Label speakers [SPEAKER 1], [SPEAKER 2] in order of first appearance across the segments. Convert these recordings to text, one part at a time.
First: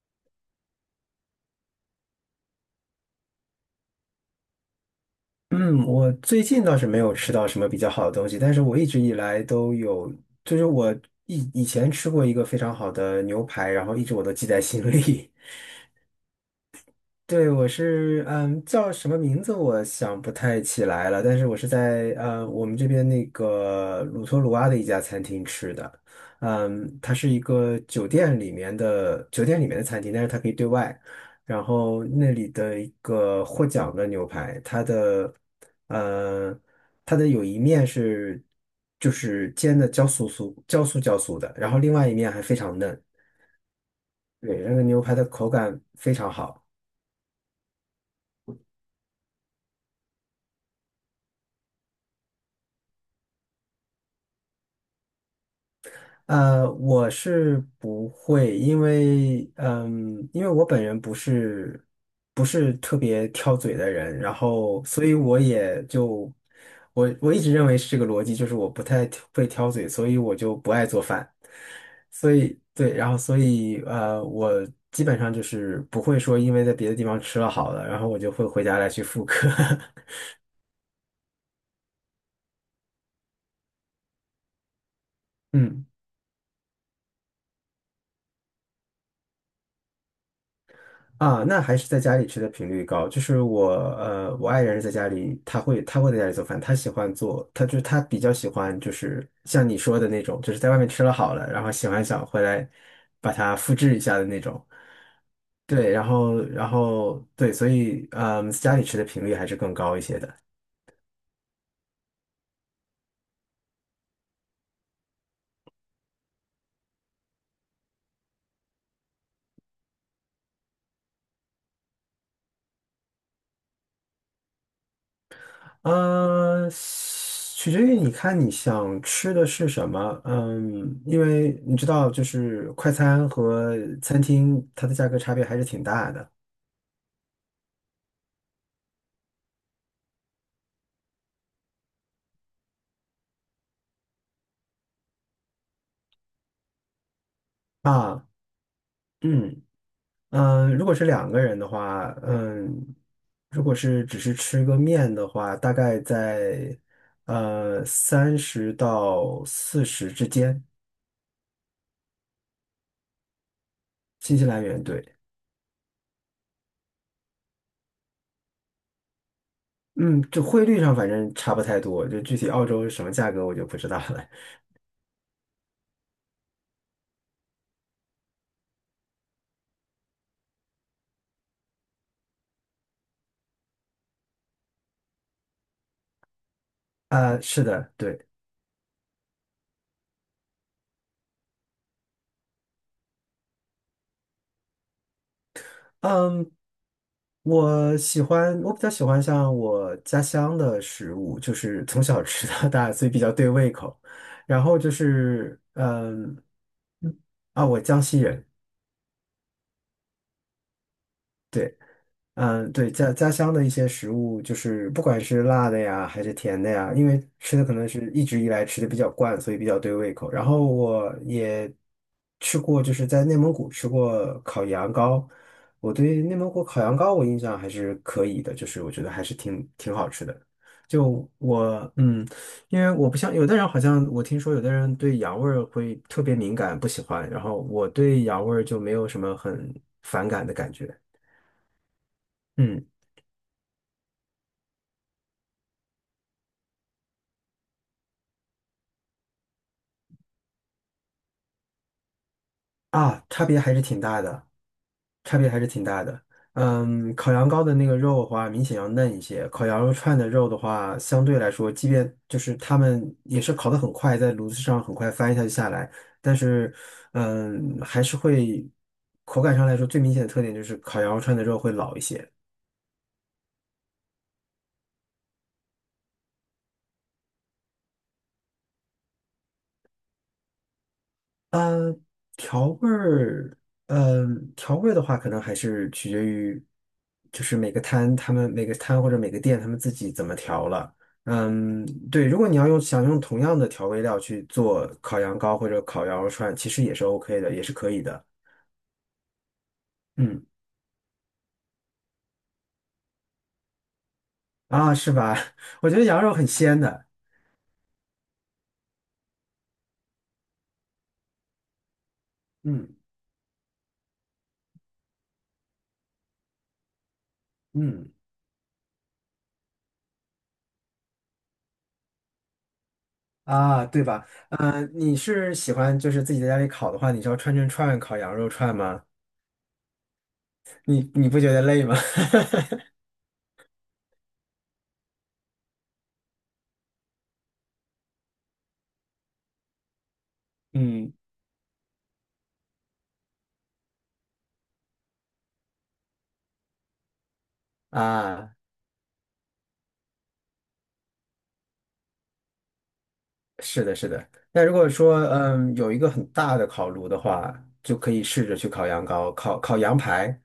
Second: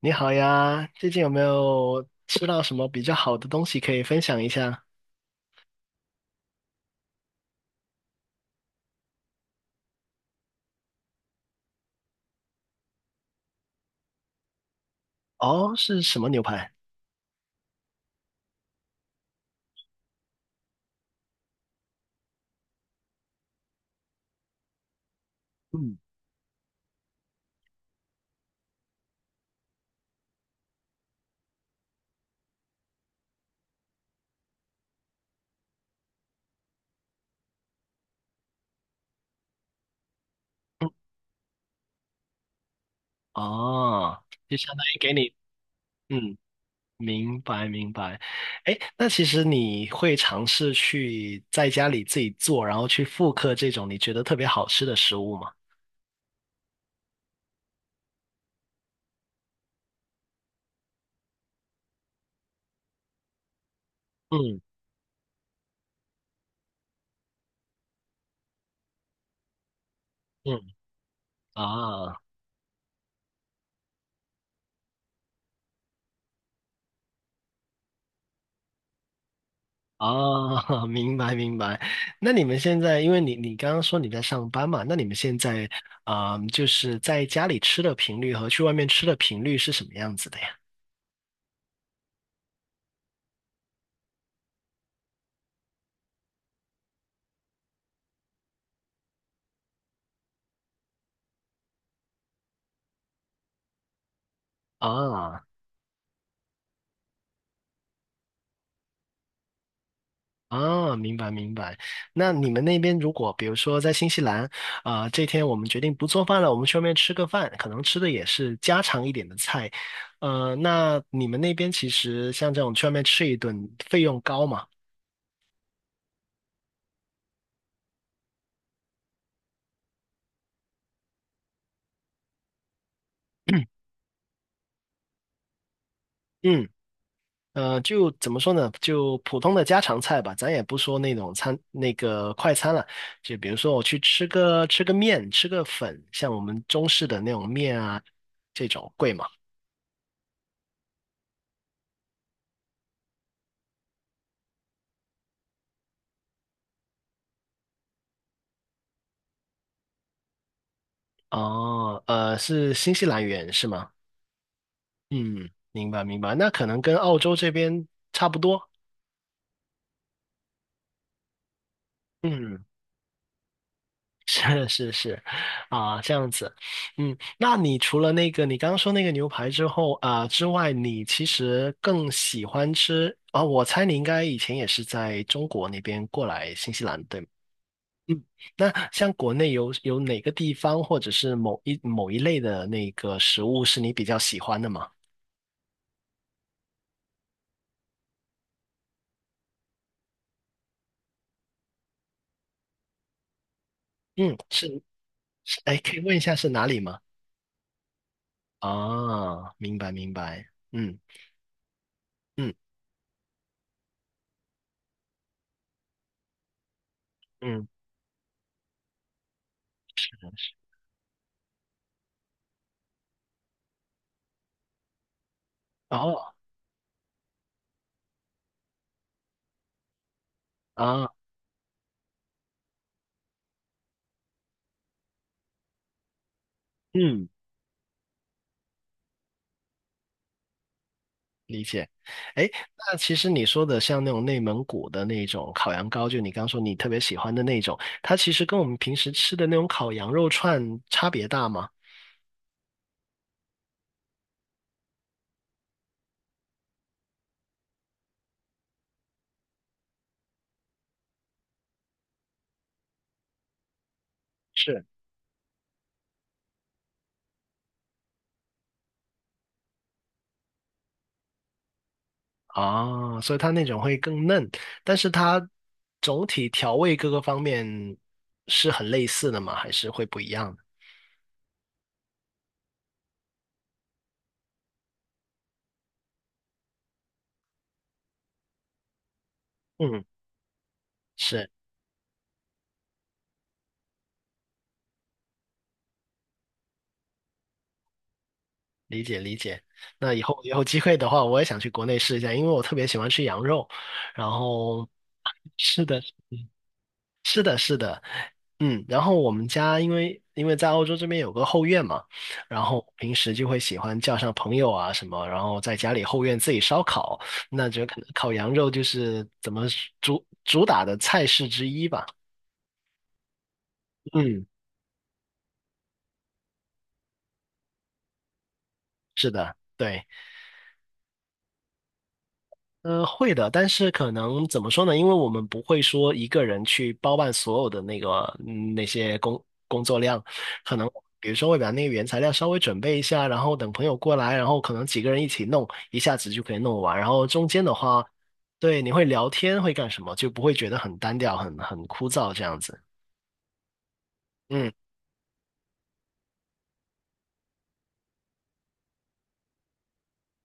[SPEAKER 1] 你好呀，最近有没有吃到什么比较好的东西可以分享一下？
[SPEAKER 2] 嗯，我最近倒是没有吃到什么比较好的东西，但是我一直以来都有，就是我以前吃过一个非常好的牛排，然后一直我都记在心里。
[SPEAKER 1] 哦，是什么牛排？
[SPEAKER 2] 对，我是叫什么名字我想不太起来了，但是我是在我们这边那个鲁托鲁阿的一家餐厅吃
[SPEAKER 1] 嗯，
[SPEAKER 2] 的，嗯，它是一个酒店里面的酒店里面的餐厅，但是它可以对外，然后那里的一个获奖的牛排，它的呃它的有一面是就是煎的焦酥酥焦酥的，然后另外一面还非常嫩，
[SPEAKER 1] 哦，就
[SPEAKER 2] 对，
[SPEAKER 1] 相
[SPEAKER 2] 那个
[SPEAKER 1] 当于
[SPEAKER 2] 牛
[SPEAKER 1] 给
[SPEAKER 2] 排的
[SPEAKER 1] 你，
[SPEAKER 2] 口感非常
[SPEAKER 1] 嗯，
[SPEAKER 2] 好。
[SPEAKER 1] 明白明白。哎，那其实你会尝试去在家里自己做，然后去复刻这种你觉得特别好吃的食物吗？
[SPEAKER 2] 我是不会，因为因为我本人不是特别挑嘴的人，然
[SPEAKER 1] 嗯
[SPEAKER 2] 后所以我也就我一直认为是这个逻辑，就是我不太挑嘴，所以我就
[SPEAKER 1] 嗯，
[SPEAKER 2] 不爱做饭，
[SPEAKER 1] 啊。
[SPEAKER 2] 所以对，然后所以我基本上就是不会说因为在别的地方吃了好的，然后我就会回家来去复刻，
[SPEAKER 1] 啊，明白明白。那你们现在，因为你刚刚说你在上班嘛，那你们现 在
[SPEAKER 2] 嗯。
[SPEAKER 1] 啊、就是在家里吃的频率和去外面吃的频率是什么样子的呀？
[SPEAKER 2] 啊，那还是在家里吃的频率高。就是我，我爱人是在家里，他会在家里做饭，他喜欢做，他就是他比较喜欢，就是像你说的那种，就是在外面吃了好了，然后喜欢想回来把它复制一下的那种。
[SPEAKER 1] 啊
[SPEAKER 2] 对，然后对，所以嗯，家里吃的频率还是更高一些的。
[SPEAKER 1] 啊，明白明白。那你们那边如果比如说在新西兰啊、这天我们决定不做饭了，我们去外面吃个饭，可能吃的也是家常一点的菜。那你们那边其实像这种去外面吃一顿费用高嘛？
[SPEAKER 2] 取决于你看你想吃的是什么，嗯，因为你知道，就是快餐和 餐厅它的价格差别还是挺大的。
[SPEAKER 1] 嗯就怎么说呢？就普通的家常菜吧，咱也不说那种餐，那个快餐了。就比如说我去吃个面，吃个粉，像我们中式的那种面啊，
[SPEAKER 2] 啊，
[SPEAKER 1] 这种贵吗？
[SPEAKER 2] 嗯如果是两个人的话，嗯，如果是只是吃个面的话，大概在三十到四十之间，
[SPEAKER 1] 哦，是新西兰元是吗？
[SPEAKER 2] 新西兰元对，
[SPEAKER 1] 嗯，明白明白。那可能跟澳洲这边差不多。
[SPEAKER 2] 嗯，就汇率上反正差不太多，就具体
[SPEAKER 1] 嗯。
[SPEAKER 2] 澳洲是什么价格我就不知道 了。
[SPEAKER 1] 是是是，啊，这样子，嗯，那你除了那个你刚刚说那个牛排之后啊之外，你其实更喜欢吃啊？我猜你应该以前也是在中国那边过来新西兰，对吗？
[SPEAKER 2] 啊，是的，
[SPEAKER 1] 嗯，
[SPEAKER 2] 对。
[SPEAKER 1] 那像国内有哪个地方或者是某一类的那个食物是你比较喜欢的吗？
[SPEAKER 2] 嗯，我喜欢，我比较喜欢像我家乡的食物，就是从小吃到大，所以比较对胃口。
[SPEAKER 1] 嗯，
[SPEAKER 2] 然后
[SPEAKER 1] 是，
[SPEAKER 2] 就
[SPEAKER 1] 是
[SPEAKER 2] 是，
[SPEAKER 1] 哎，可以问一下
[SPEAKER 2] 嗯，
[SPEAKER 1] 是哪里吗？
[SPEAKER 2] 啊，我江西人，
[SPEAKER 1] 啊，明白明白，嗯
[SPEAKER 2] 对。
[SPEAKER 1] 嗯
[SPEAKER 2] 嗯，对，家乡的一些食物，就是不管是辣的呀，还是甜的呀，因为吃的
[SPEAKER 1] 嗯，
[SPEAKER 2] 可能是一直以来吃的比较惯，所以比较对胃口。然后我也吃过，就是在内蒙古吃过烤羊羔，我对
[SPEAKER 1] 哦
[SPEAKER 2] 内蒙古烤羊羔我印象还是可以的，就是我觉得还是挺好吃的。
[SPEAKER 1] 啊，
[SPEAKER 2] 就我因为我不像有的人，好像我听说有的人对羊味儿会特别敏感，不喜
[SPEAKER 1] 嗯。
[SPEAKER 2] 欢，然后我对羊味儿就没有什么很反感的感觉。
[SPEAKER 1] 理解，哎，
[SPEAKER 2] 嗯。
[SPEAKER 1] 那其实你说的像那种内蒙古的那种烤羊羔，就你刚说你特别喜欢的那种，它其实跟我们平时吃的那种烤羊肉串差别大吗？
[SPEAKER 2] 啊，差别还是挺大的，差别还是挺大的。嗯，烤羊羔的那个肉的话，明显要嫩一些；烤羊肉串的肉的话，相对来说，即便就是他们也是烤得很快，在炉子上
[SPEAKER 1] 是，
[SPEAKER 2] 很快翻一下就下来，但是，嗯，还是会口感上来说，最明显的特点就是烤羊肉串的肉会老一些。
[SPEAKER 1] 啊，所以它那种会更嫩，但是它总体调味各个方面是很类似的吗？还是会不一样的？
[SPEAKER 2] 嗯，调味儿，呃，调味儿的话，可能还是取决于，就是每个摊或者每个店他们自
[SPEAKER 1] 嗯，
[SPEAKER 2] 己怎么调了。
[SPEAKER 1] 是，
[SPEAKER 2] 嗯，对，如果你要想用同样的调味料去做烤羊羔或者烤羊肉串，其实也是 OK 的，也是可以的。
[SPEAKER 1] 理解理解。那以后
[SPEAKER 2] 嗯，
[SPEAKER 1] 有机会的话，我也想去国内试一下，因为我特别喜欢吃羊肉，然后。
[SPEAKER 2] 啊，是吧？
[SPEAKER 1] 是
[SPEAKER 2] 我觉
[SPEAKER 1] 的，
[SPEAKER 2] 得羊肉很鲜的。
[SPEAKER 1] 是的，是的，嗯，然后我们家因为在欧洲这边有个后院嘛，然后
[SPEAKER 2] 嗯
[SPEAKER 1] 平时就会喜欢叫上朋友啊什么，然后在家里后院自己烧烤，那就可能
[SPEAKER 2] 嗯。
[SPEAKER 1] 烤羊肉就是怎么主打的菜式之一吧。
[SPEAKER 2] 啊，对吧？
[SPEAKER 1] 嗯，
[SPEAKER 2] 嗯，你是喜欢就是自己在家里烤的话，你是要串烤羊肉串吗？
[SPEAKER 1] 是的，对。
[SPEAKER 2] 你你不觉得累吗？
[SPEAKER 1] 会的，但是可能怎么说呢？因为我们不会说一个人去包办所有的那个嗯那些工作量，可能
[SPEAKER 2] 嗯。
[SPEAKER 1] 比如说会把那个原材料稍微准备一下，然后等朋友过来，然后可能几个人一起弄，一下子就可以弄完。然后中间的话，
[SPEAKER 2] 啊，
[SPEAKER 1] 对，你会聊天，会干什么，就不会觉得很单调、很枯燥这样子。
[SPEAKER 2] 是的，是的。那
[SPEAKER 1] 嗯，
[SPEAKER 2] 如果说，嗯，有一个很大的烤炉的话，就可以试着去烤羊羔、烤羊排。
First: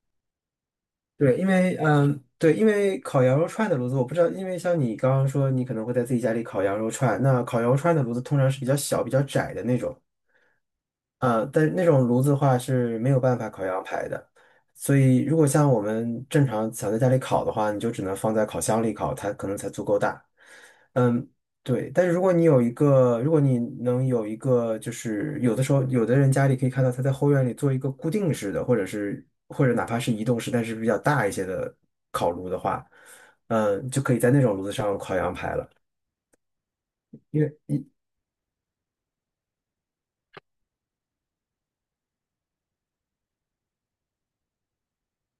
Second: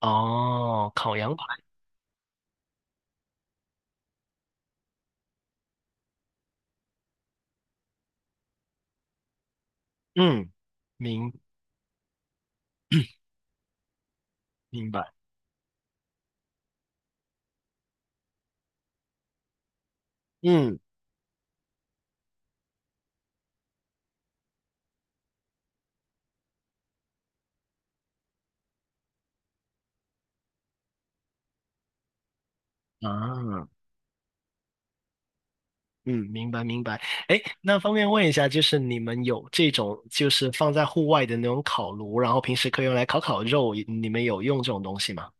[SPEAKER 1] 哦，烤羊
[SPEAKER 2] 对，
[SPEAKER 1] 排，
[SPEAKER 2] 因为，嗯，对，因为烤羊肉串的炉子，我不知道，因为像你刚刚说，你可能会在自己家里烤羊肉串，那烤羊肉串的炉子通常是比较小、比较窄的那种。
[SPEAKER 1] 嗯，明
[SPEAKER 2] 但是那种炉子的话是没有办法烤羊排的，
[SPEAKER 1] 明
[SPEAKER 2] 所
[SPEAKER 1] 白，
[SPEAKER 2] 以如果像我们正常想在家里烤的话，你就只能放在烤箱里烤，它可能才足够大。
[SPEAKER 1] 嗯
[SPEAKER 2] 嗯，对。但是如果你有一个，如果你能有一个，就是有的时候有的人家里可以看到他在后院里做一个固定式的，或者是或者哪怕是移动式，但是比较大一些的烤炉的话，
[SPEAKER 1] 啊。
[SPEAKER 2] 嗯，就可以在那种炉子上烤羊排了。
[SPEAKER 1] 嗯，明白明白。哎，
[SPEAKER 2] 因为。
[SPEAKER 1] 那方便问一下，就是你们有这种就是放在户外的那种烤炉，然后平时可以用来烤烤肉，你们有用这种东西吗？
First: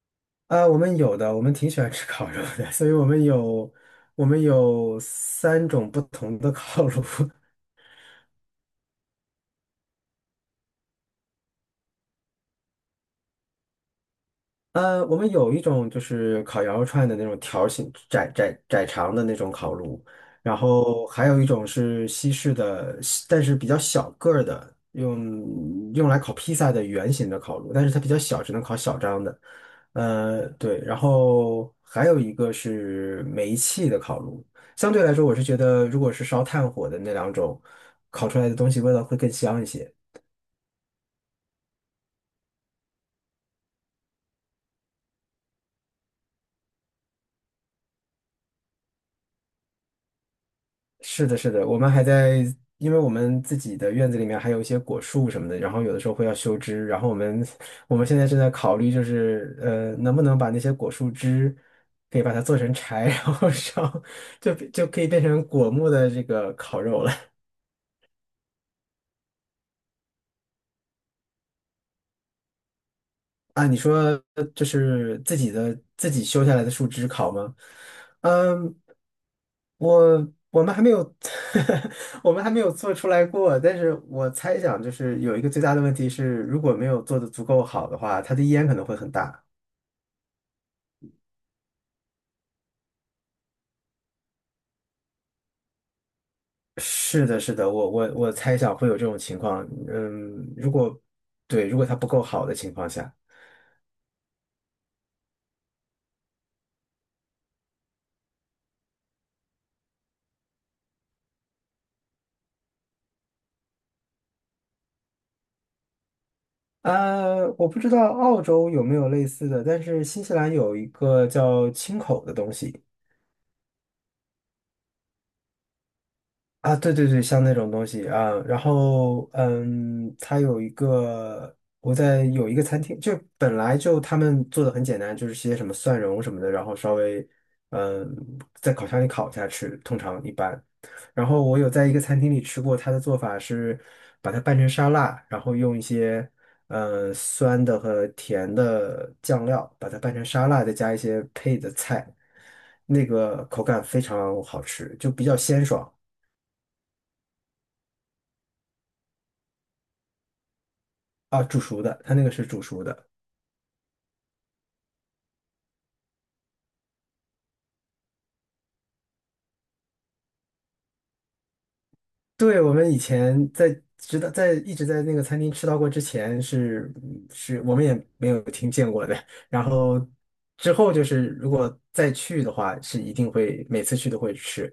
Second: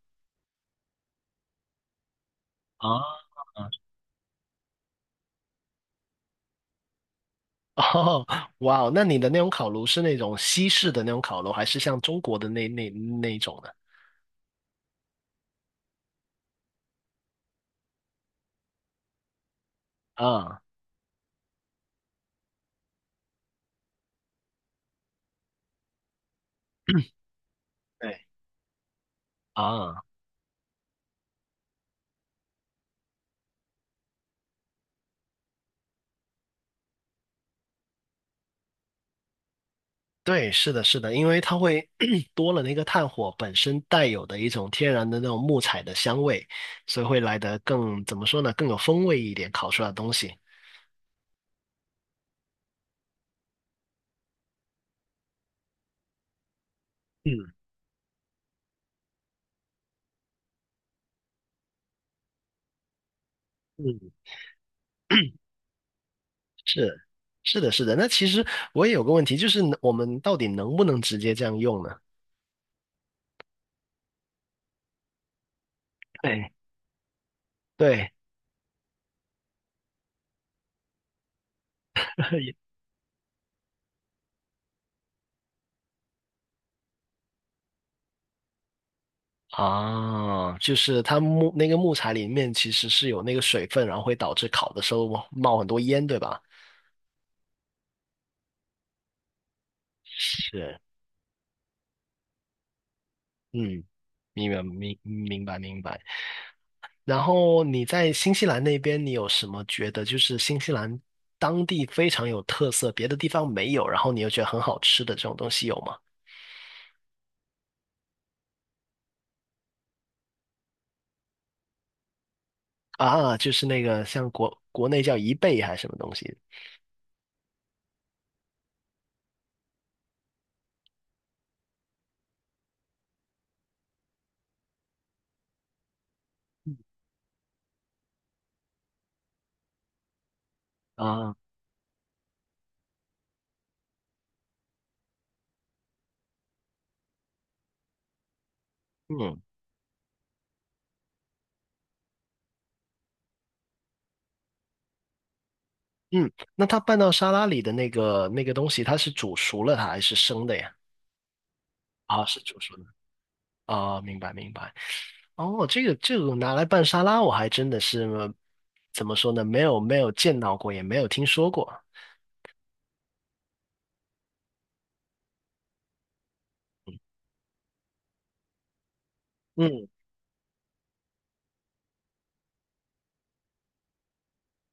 [SPEAKER 2] 啊，我们有的，我们挺喜欢吃烤肉的，所
[SPEAKER 1] 啊
[SPEAKER 2] 以我们有三种不同的烤炉，
[SPEAKER 1] 哦，哇哦，那你的那种烤炉是那种西式的那种烤炉，还是像中国的那一种的？
[SPEAKER 2] 我们有一种就是烤羊肉串的那种条形窄长的那种烤炉，然
[SPEAKER 1] 啊，
[SPEAKER 2] 后还有一种是西式的，但是比较小个儿的，用来烤披萨的圆形的烤炉，但是它比较
[SPEAKER 1] 对
[SPEAKER 2] 小，只能烤小张的。
[SPEAKER 1] 啊，
[SPEAKER 2] 对，然后还有一个是煤气的烤炉。相对来说，我是觉得如果是烧炭火的那两种，烤出来的东西味道会更香一些。
[SPEAKER 1] 对，是的，是的，因为它会 多了那个炭火本身带有的一种天然的那种木材的香味，所以会来得更，怎么说呢，更有风味一点，烤出来的东西。
[SPEAKER 2] 是的，是的，我们还在，因为我们自己的院子里面还有一些果树什么的，然后有的时候会要修枝，然后我们
[SPEAKER 1] 嗯。
[SPEAKER 2] 我们现在正在考虑，就是能不能把那些果树枝可以把它做成柴，然后
[SPEAKER 1] 嗯，
[SPEAKER 2] 烧，就可以变成果木的这个烤
[SPEAKER 1] 是
[SPEAKER 2] 肉了。
[SPEAKER 1] 是的，是的。那其实我也有个问题，就是能我们到底能不能直接这样用呢？
[SPEAKER 2] 啊，你说就是自己修
[SPEAKER 1] 对，
[SPEAKER 2] 下来的树枝烤吗？
[SPEAKER 1] 对，
[SPEAKER 2] 嗯，我我们还没有，我们还没有做出来过，但是我猜想就是有一个最大的问题是，如果没有做的足够好的话，它的烟可能会很大。
[SPEAKER 1] 啊，就是它木那个木材里面其实是有那个水分，然后会导致烤的时候冒很多烟，对吧？
[SPEAKER 2] 是的，是的，我猜想会有这种情况。嗯，如
[SPEAKER 1] 是，
[SPEAKER 2] 果对，如果它不够好的情况下。
[SPEAKER 1] 嗯，明白明白明白。然后你在新西兰那边，你有什么觉得就是新西兰当地非常有特色，别的地方没有，然后你又觉得很好吃的这种东西有吗？
[SPEAKER 2] 我不知道澳洲有没有类似的，但是新西兰有一个叫青口的东西，
[SPEAKER 1] 啊，就是那个像国内叫贻贝还是什么东西
[SPEAKER 2] 啊，对对对，像那种东西啊，然后嗯，它有一个，有一个餐厅，就本来就他们做的很简单，就是些什么蒜蓉什么的，然后稍微嗯在烤箱里烤一下吃，通常一般。然
[SPEAKER 1] 啊？
[SPEAKER 2] 后我有在一个餐厅里吃过，它的做法是把它拌成沙拉，然后用一些酸的和甜的
[SPEAKER 1] 嗯
[SPEAKER 2] 酱料把它拌成沙拉，再加一些配的菜，那个口感非常好吃，就比较鲜爽。
[SPEAKER 1] 嗯，那它拌到沙拉里的那个那个东西，它是煮熟了它还是生的呀？
[SPEAKER 2] 啊，煮熟的，它那
[SPEAKER 1] 啊，
[SPEAKER 2] 个
[SPEAKER 1] 是
[SPEAKER 2] 是
[SPEAKER 1] 煮
[SPEAKER 2] 煮
[SPEAKER 1] 熟的
[SPEAKER 2] 熟的。
[SPEAKER 1] 啊，明白明白。哦，这个这个拿来拌沙拉，我还真的是怎么说呢？没有没有见到过，也没有听说过。
[SPEAKER 2] 对，我们以前在直到在一直在那个餐厅吃到过之前是我们也没有听见过的。然
[SPEAKER 1] 嗯，
[SPEAKER 2] 后之后就是如果再去的话，是一定会每次去都会吃。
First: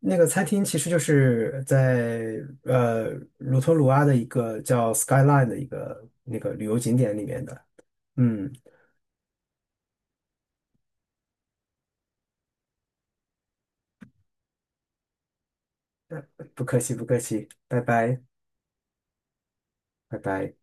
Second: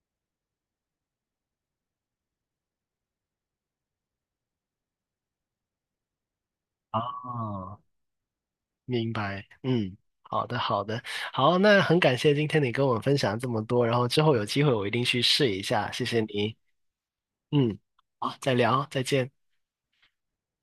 [SPEAKER 2] 那个餐厅其实就是在鲁托鲁阿的一个叫 Skyline 的一个那个旅游景点里面的。
[SPEAKER 1] 啊，
[SPEAKER 2] 嗯，
[SPEAKER 1] 明白。嗯，好的好的，好，那很感谢今天你跟我分享这么多，然后之后有机会我一定去试一下，谢谢你。
[SPEAKER 2] 不客气不客气，
[SPEAKER 1] 嗯，好，再聊啊，再见。
[SPEAKER 2] 拜拜。